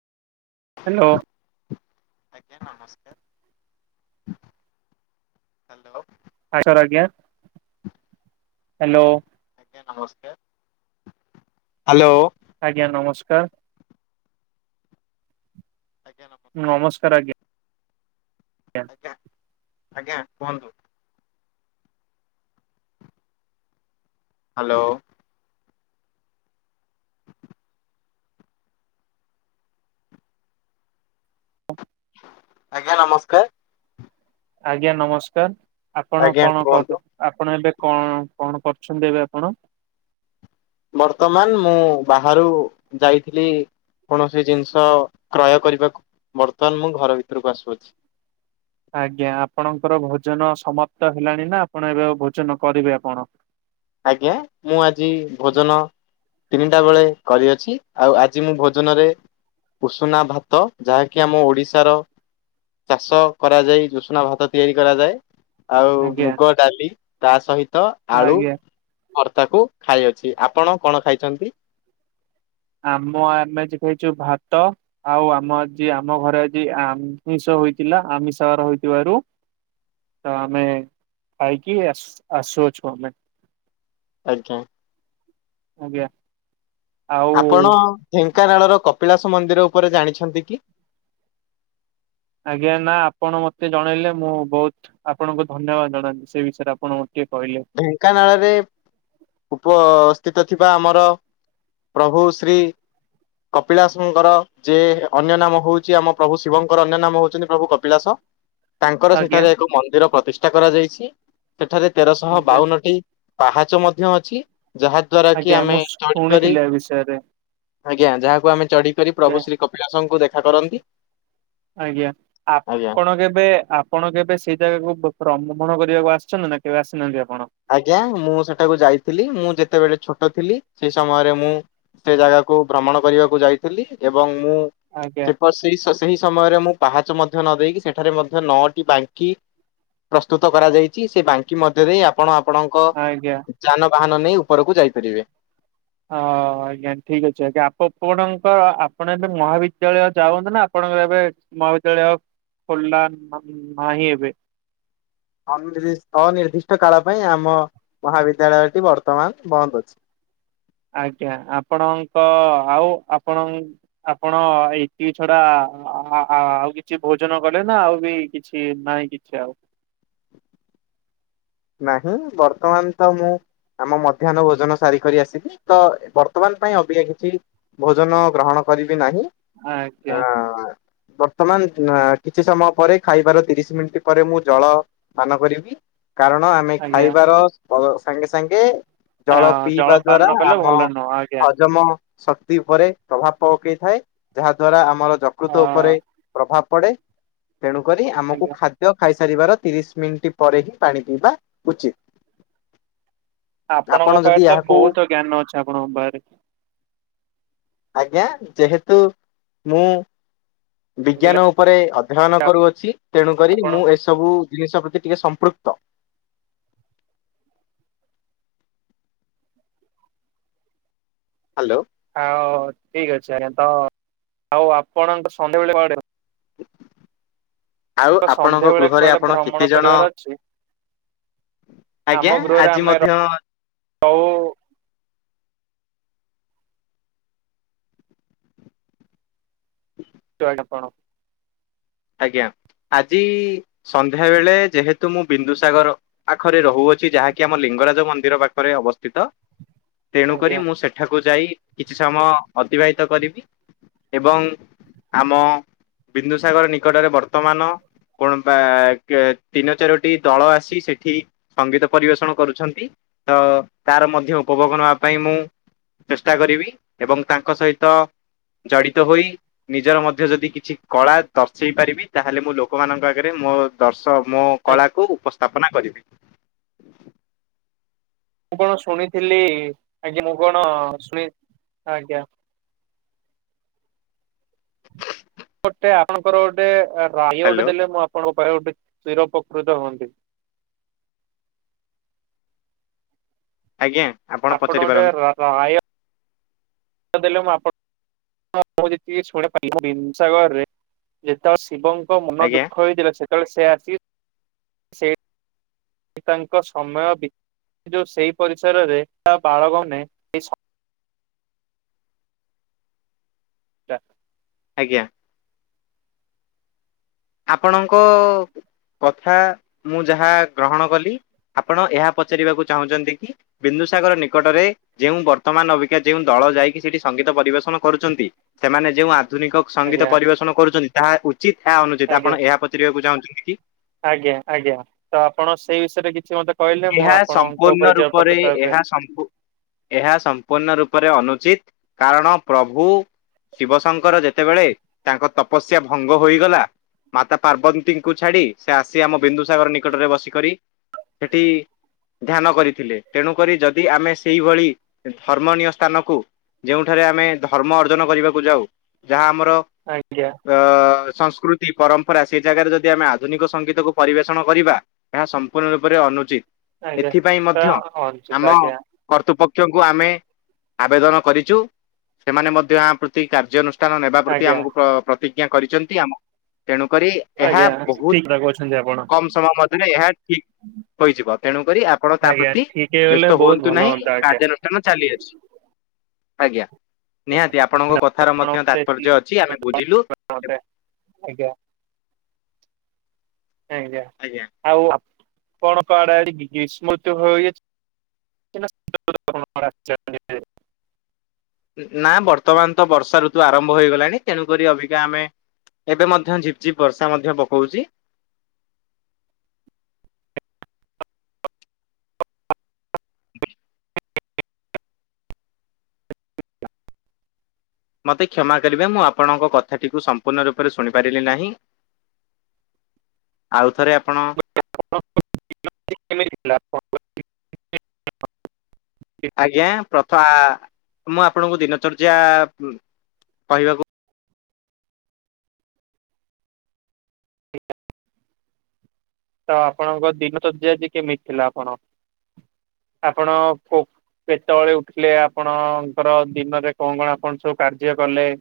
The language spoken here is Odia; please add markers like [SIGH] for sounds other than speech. ହାଲୋ। ଆଜ୍ଞା ନମସ୍କାର ହାଲୋ। [UNINTELLIGIBLE] ହ୍ୟାଲୋ। ଆଜ୍ଞା ନମସ୍କାର ହ୍ୟାଲୋ। ଆଜ୍ଞା ନମସ୍କାର। ଆଜ୍ଞା ନ ନମସ୍କାର ଆଜ୍ଞା। ଜ୍ଞା ଆଜ୍ଞା ଆଜ୍ଞା କୁହନ୍ତୁ? ହ୍ୟାଲୋ ଆଜ୍ଞା ନମସ୍କାର। ଆଜ୍ଞା ନମସ୍କାର ଆପଣ ଆଜ୍ଞା କଣ କୁହନ୍ତୁ କର ଆପଣ ଏବେ କଣ କଣ କରୁଛନ୍ତି ଏବେ ଆପଣ? ବର୍ତ୍ତମାନ ମୁଁ ବାହାରୁ ଯାଇଥିଲି କୌଣସି ଜିନିଷ କ୍ରୟ କରିବାକୁ ବର୍ତ୍ତମାନ ମୁଁ ଘର ଭିତରକୁ ଆସୁଅଛି। ଆଜ୍ଞା ଆପଣଙ୍କର ଭୋଜନ ସମାପ୍ତ ହେଲାଣି ନା ଆପଣ ଏବେ ଭୋଜନ କରିବେ ଆପଣ? ଆଜ୍ଞା ମୁଁ ଆଜି ଭୋଜନ ତିନିଟା ବେଳେ କରିଅଛି ଆଉ ଆଜି ମୁଁ ଭୋଜନରେ ଉସୁନା ଭାତ ଯାହାକି ଆମ ଓଡିଶାର ଚାଷ କରାଯାଇ ଉଷୁନା ଭାତ ତିଆରି କରାଯାଏ। ଆଉ ଆଜ୍ଞା ମୁଗ ଡାଲି ତା ସହିତ ଆଳୁ। ଆଜ୍ଞା ଭର୍ତ୍ତାକୁ ଖାଇ ଅଛି ଆପଣ କଣ ଖାଇଛନ୍ତି? ଆମ ଆମେ ଏ ଯୋଉ ଭାତ ଆଉ ଆମ ଜି ଆମ ଘରେ ଆଜି ଆମିଷ ହୋଇଥିଲା ଆମିଷର ହୋଇଥିବାରୁ। ତ ଆମେ ଖାଇକି ଆସୁ ଆସୁଅଛୁ ଆମେ। ଆଜ୍ଞା। ଆଜ୍ଞା। ଆପଣ ଆଉ ଢେଙ୍କାନାଳର କପିଳାସ ମନ୍ଦିର ଉପରେ ଜାଣିଛନ୍ତି କି? ଆଜ୍ଞା ନା, ଆପଣ ମତେ ଜଣେଇଲେ ମୁଁ ବହୁତ ଆପଣଙ୍କୁ ଧନ୍ୟବାଦ ଜଣାନ୍ତି। ସେ ବିଷୟରେ ଆପଣ ମତେ ଟିକେ କହିଲେ। ଇଁ ଢେଙ୍କାନାଳରେ ଉପସ୍ଥିତ ଥିବା ଆମର ପ୍ରଭୁ ଶ୍ରୀ କପିଳାସଙ୍କର ଯେ ଅନ୍ୟ ନାମ ହଉଛି ଆମ ପ୍ରଭୁ ଶିବଙ୍କର ଅନ୍ୟ ନାମ ହଉଛନ୍ତି ପ୍ରଭୁ କପିଳାସ। ତାଙ୍କର ଆଜ୍ଞା ସେଠାରେ ଏକ ମନ୍ଦିର ପ୍ରତିଷ୍ଠା କରାଯାଇଛି। ସେଠାରେ ତେରଶହ ଆଜ୍ଞା ବାଉନଟି ପାହାଚ ମଧ୍ୟ ଅଛି। ଯାହା ଦ୍ଵାରା କି ଆଜ୍ଞା ଆମେ ମୁଁ ଚଢ଼ି କରି, ଶୁଣିଥିଲି ଏ ବିଷୟରେ ଆଜ୍ଞା ଯାହାକୁ ଆମେ ଚଢ଼ି କରି ଆଜ୍ଞା। ପ୍ରଭୁ ଶ୍ରୀ କପି ପଳାସଙ୍କୁ ଦେଖା କରନ୍ତି ଆଜ୍ଞା। ଆଜ୍ଞା। ଆପଣ କେବେ ଆପ ଆପଣ କେବେ ସେଇ ଜାଗାକୁ ବ୍ର ଭ୍ରମଣ କରିବାକୁ ଆସିଛନ୍ତି, ନା କେବେ ଆସିନାହାଁନ୍ତି ଆପଣ? ଆଜ୍ଞା, ମୁଁ ସେଟାକୁ ଯାଇଥିଲି। ମୁଁ ଯେତେବେଳେ ଛୋଟ ଥିଲି, ସେଇ ସମୟରେ ମୁଁ ସେ ଜାଗାକୁ ଭ୍ରମଣ କରିବାକୁ ଯାଇଥିଲି। ଏବଂ ମୁଁ ଆଜ୍ଞା ସେ ଫସ ସେଇ ସ ସେହି ସମୟରେ ମୁଁ ପାହାଚ ମଧ୍ୟ ନ ଦେଇକି, ସେଠାରେ ମଧ୍ୟ ନଅଟି ବାଙ୍କି ପ୍ରସ୍ତୁତ କରାଯାଇଛି, ସେ ବାଙ୍କି ମଧ୍ୟ ଦେଇ ଆପ ଆପଣ ଆପଣଙ୍କ ଆଜ୍ଞା। ଯାନବାହାନ ନେଇ ଉପରକୁ ଯାଇପାରିବେ। ହଁ ଆଜ୍ଞା, ଠିକ ଅଛି ଆଜ୍ଞା। ଆପ ପଣଙ୍କର ଆପଣ ଏବେ ମହାବିଦ୍ୟାଳୟ ଯାଉନ୍ତୁ, ନା ଆପଣଙ୍କର ଏବେ ମହାବିଦ୍ୟାଳୟ ଖୋଲା ନାହିଁ ଏବେ। ଅନିର୍ଦ୍ଦି ଅନିର୍ଦ୍ଦିଷ୍ଟ କାଳ ପାଇଁ ଆମ ମହାବିଦ୍ୟାଳୟଟି ବର୍ତ୍ତମାନ ବନ୍ଦ ଅଛି। ଆଜ୍ଞା। ଆପଣଙ୍କ ଆଉ ଆପଣ ଆପଣ ଏଇତିକି ଛଡା ଆ-ଆ-ଆଉ କିଛି ଭୋଜନ କଲେ ନା ଆଉ ବି କିଛି କି ନାଇଁ କିଛି ଆଉ। ନାହିଁ, ବର୍ତ୍ତମାନ ତ ମୁଁ ଆମ ମଧ୍ୟାହ୍ନ ଭୋଜନ ସାରି କରି ଆସିବି ତ, ବର୍ତ୍ତମାନ ପାଇଁ ଅବିକା କିଛି ଭୋଜନ ଗ୍ରହଣ କରିବି ନାହିଁ। ଆଜ୍ଞା ଆ ବର୍ତ୍ତମାନ ନା କିଛି ସମୟ ପରେ, ଖାଇବାର ତିରିଶ ମିନିଟ ପରେ ମୁଁ ଜଳ ପାନ କରିବି କାରଣ ଆମେ ଆଜ୍ଞା ଖାଇବାର ପ ସାଙ୍ଗେ ସାଙ୍ଗେ ଅ, ଜଳ ପିଇବା ଜଳପାନ ଦ୍ଵାରା ନ କଲେ ଆମ ଭଲ ନୁହଁ ଆଜ୍ଞା ହଜମ ଶକ୍ତି ଉପରେ ପ୍ରଭାବ ପ-ପକେଇଥାଏ। ଯାହାଦ୍ଵାରା ଆମର ଅ, ଯକୃତ ଉପରେ ପ୍ରଭାବ ପଡେ, ତେଣୁକରି ଆମକୁ ଆଜ୍ଞା ଖାଦ୍ୟ ଖାଇସାରିବାର ତିରିଶ ମିଣ୍ଟି ପରେ ହିଁ ପାଣି ପିଇବା ଉଚିତ। ଆପଣ ଆପଣଙ୍କ ପାଖ ଯଦି ତ ଏହାକୁ ବହୁତ ଜ୍ଞାନ ଅଛି ଆପଣଙ୍କ ପାଖରେ। ଆଜ୍ଞା? ଯେହେତୁ ମୁଁ ମୁଁ କହିଲି ବିଜ୍ଞାନ ଉପରେ ଅଧ୍ୟୟନ କରୁଅଛି, ତେଣୁକରି ଆପଣ ମୁଁ ଏସବୁ ଜିନିଷ ପ୍ରତି ଟିକେ ସମ୍ପୃକ୍ତ। ହ୍ୟାଲୋ। ହଉ ଠିକ ଅଛି ଆଜ୍ଞା। ତ ଆଉ ଆପଣ ତ ସନ୍ଧ୍ୟାବେଳେ କୁଆଡେ ଆଉ ଆପଣଙ୍କ ସନ୍ଧ୍ୟାବେଳେ ଗୃହରେ କୁଆଡ଼େ ଆପଣ ଭ୍ରମଣ କେତେଜଣ କରିବାର ଅଛି ଆଜ୍ଞା, ଆଜି ମଧ୍ୟ ଆଉ ହଁ ରୁହନ୍ତି ଆପଣ? ଆଜ୍ଞା। ଆଜି ସନ୍ଧ୍ୟାବେଳେ ଯେହେତୁ ମୁଁ ବିନ୍ଦୁସାଗର ପାଖରେ ରହୁଅଛି, ଯାହାକି ଆମ ଲିଙ୍ଗରାଜ ମନ୍ଦିର ପାଖରେ ଅବସ୍ଥିତ। ତେଣୁ ଆଜ୍ଞା କରି ଆଜ୍ଞା ମୁଁ ସେଠାକୁ ଯାଇ କିଛି ସମୟ ଅତିବାହିତ କରିବି। ଏବଂ ଆମ ବିନ୍ଦୁସାଗର ନିକଟରେ ବର୍ତ୍ତମାନ କଣ ବା କେ ତିନୋ ଚାରୋଟି ଦଳ ଆସି ସେଠି ସଙ୍ଗୀତ ପରିବେଷଣ କରୁଛନ୍ତି। ତ ତାର ମଧ୍ୟ ଉପଭୋଗ ନବା ପାଇଁ ମୁଁ ଚେଷ୍ଟା କରିବି ଏବଂ ତାଙ୍କ ସହିତ ଜଡ଼ିତ ହୋଇ ନିଜର ମଧ୍ୟ ଯଦି କିଛି କଳା ଦର୍ଶ ହେଇପାରିବି ତାହେଲେ ମୁଁ ଲୋକମାନଙ୍କ ଆଗରେ ମୋ ଦର୍ଶ ମୋ କଳାକୁ ଉପସ୍ଥାପନା କରିବି। ମୁଁ କଣ ଶୁଣିଥିଲି ଆଜ୍ଞା ମୁଁ କଣ ଶୁଣି ଆଜ୍ଞା ଗୋଟେ ଆପଣଙ୍କର ଗୋଟେ ରାୟ ଗୋଟେ ହ୍ୟାଲୋ ଦେଲେ ମୁଁ ଆପଣଙ୍କ ପାଖେ ଗୋଟେ ଚିରୋପକୃତ ହୁଅନ୍ତି। ଆଜ୍ଞା। ଆପଣ ପଚାରି ଗୋଟେ ପାରନ୍ତି ରାୟ। ଦେଲେ ମୁଁ ଆପଣ ମୁ ଯେତିକି ଶୁଣିିି [INAUDIBLE] ସାଗରରେ ଯେତେବେଳେ ଶିବଙ୍କ ମନ ଆଜ୍ଞା ଦୁଃଖ ହେଇଥିଲା ସେତେବେଳେ ସେ ଆସି କି ତାଙ୍କ ସମୟ ବି ଯେଉଁ ସେଇ ପରିସରରେ ତା ବାଳକ ମାନେ। ଆ [INAUDIBLE] ଆଜ୍ଞା। ଆପଣଙ୍କ କଥା ମୁଁ ଯାହା ଗ୍ରହଣ କଲି। ଆପଣ ଏହା ପଚାରିବାକୁ ଚାହୁଁଛନ୍ତି କି ବିନ୍ଦୁସାଗର ନିକଟରେ ଯେଉଁ ବର୍ତ୍ତମାନ ଅବିକା ଯେଉଁ ଦଳ ଯାଇକି ସେଠି ସଙ୍ଗୀତ ପରିବେଷଣ କରୁଚନ୍ତି ସେମାନେ ଯେଉଁ ଆଧୁନିକ ସଙ୍ଗୀତ ଆଜ୍ଞା ପରିବେଷଣ କରୁଛନ୍ତି ତାହା ଉଚିତ ଆ ଅନୁଚିତ ଆଜ୍ଞା ଆପଣ ଏହା ପଚାରିବାକୁ ଚାହୁଁଛନ୍ତି କି? ଆଜ୍ଞା ଆଜ୍ଞା ତ ଆପଣ ସେଇ ବିଷୟରେ କିଛି ମତେ କହିଲେ ମୁଁ ଏହା ଆପଣଙ୍କ ସମ୍ପୂର୍ଣ୍ଣ ଉପରେ ରୂପରେ ଚିରୋପକୃତ ହେବି ଏହା ସମ୍ପୁ ଏହା ସମ୍ପୂର୍ଣ୍ଣ ରୂପରେ ଅନୁଚିତ କାରଣ ପ୍ରଭୁ ଶିବ ଶଙ୍କର ଯେତେବେଳେ ତାଙ୍କ ତପସ୍ୟା ଭଙ୍ଗ ହୋଇଗଲା ମାତା ପାର୍ବତୀଙ୍କୁ ଛାଡ଼ି ସେ ଆସି ଆମ ବିନ୍ଦୁସାଗର ନିକଟରେ ବସିକରି ସେଠି ଇ ଧ୍ୟାନ କରିଥିଲେ ତେଣୁକରି ଯଦି ଆମେ ସେଇଭଳି ଧର୍ମଣୀୟ ସ୍ଥାନକୁ ଯେଉଁଠାରେ ଆମେ ଧର୍ମ ଅର୍ଜନ କରିବାକୁ ଯାଉ ଯାହା ଆମର ଆଜ୍ଞା। ଅ ସଂସ୍କୃତି ପରମ୍ପରା ସେ ଜାଗାରେ ଯଦି ଆମେ ଆଧୁନିକ ସଙ୍ଗୀତକୁ ପରିବେଷଣ କରିବା ଏହା ସମ୍ପୂର୍ଣ୍ଣ ରୂପରେ ଅନୁଚିତ ଆଜ୍ଞା ଏଥିପାଇଁ ତ ମଧ୍ୟ ଆମ ଅଞ୍ଚିତ ଆଜ୍ଞା କର୍ତ୍ତୃପକ୍ଷଙ୍କୁ ଆମେ ଆବେଦନ କରିଚୁ ସେମାନେ ମଧ୍ୟ ଆ ପ୍ରତି କାର୍ଯ୍ୟାନୁ ସ୍ଥାନ ନେବା ପ୍ରତି ଆଜ୍ଞା ଆମକୁ ପ୍ର ପ୍ରତିଜ୍ଞା କରିଚନ୍ତି ଆମ ତେଣୁ କରି ଏହା ଆଜ୍ଞା ବହୁତ ଠିକ୍ କଥା କହୁଛନ୍ତି ଆପଣ କମ ସମୟ ମଧ୍ୟରେ ଏହା ଠିକ। ହୋଇଯିବ ତେଣୁକରି ଆପଣ ତା ଆଜ୍ଞା ପ୍ରତି ଠିକ୍ ହେଇଗଲେ ବ୍ୟସ୍ତ ବହୁତ ହୁଅନ୍ତୁ ଭଲ ନାହିଁ ହୁଅନ୍ତା ଆଜ୍ଞା। କାର୍ଯ୍ୟାନୁ ଷ୍ଟାନ ଚାଲି ଅଛି ଆଜ୍ଞା। ନିହାତି ଆପଣଙ୍କ କଥାର ମଧ୍ୟ ତାତ୍ପର୍ଯ୍ୟ ଅଛି ଆମେ ବୁଝିଲୁ। ହ ତେ ଆଜ୍ଞା। ଆଜ୍ଞା। ଆଜ୍ଞା [INAUDIBLE] ଆଉ ଆପଣଂକ ଆଡେ ଆଡେ ଗ୍ରୀଷ୍ମୃଋତୁ ହୋଇଅଛି? [UNINTELLIGIBLE] ନା ବର୍ତ୍ତମାନ ତ ବର୍ଷା ଋତୁ ଆରମ୍ଭ ହୋଇଗଲାଣି ତେଣୁକରି ଅବିକା ଆମେ ଏବେ ମଧ୍ୟ ଝିପଝିପ ବର୍ଷା ମଧ୍ୟ ପକଉଛି। ମତେ କ୍ଷମା କରିବେ ମୁଁ ଆପଣଙ୍କ କଥାଟିକୁ ସମ୍ପୂର୍ଣ୍ଣ ରୂପରେ ଶୁଣି ପାରିଲି ନାହିଁ। ଆଉଥରେ ଆପଣ? [UNINTELLIGIBLE] ଆଜ୍ଞା ପ୍ରପା, ମୁଁ ଆପଣଙ୍କୁ ଦିନଚର୍ଯ୍ୟା କହିବାକୁ [UNINTELLIGIBLE] ତ ଆପଣଙ୍କ ଦିନଚର୍ଯ୍ୟାଟି କେମିତି ଥିଲା ଆପଣ ଆପଣ କଉ ପେଟବେଳେ ଉଠିଲେ ଆପଣଙ୍କର ଦିନରେ କଣ କଣ ଆପଣ ସବୁ କାର୍ଯ୍ୟ କଲେ?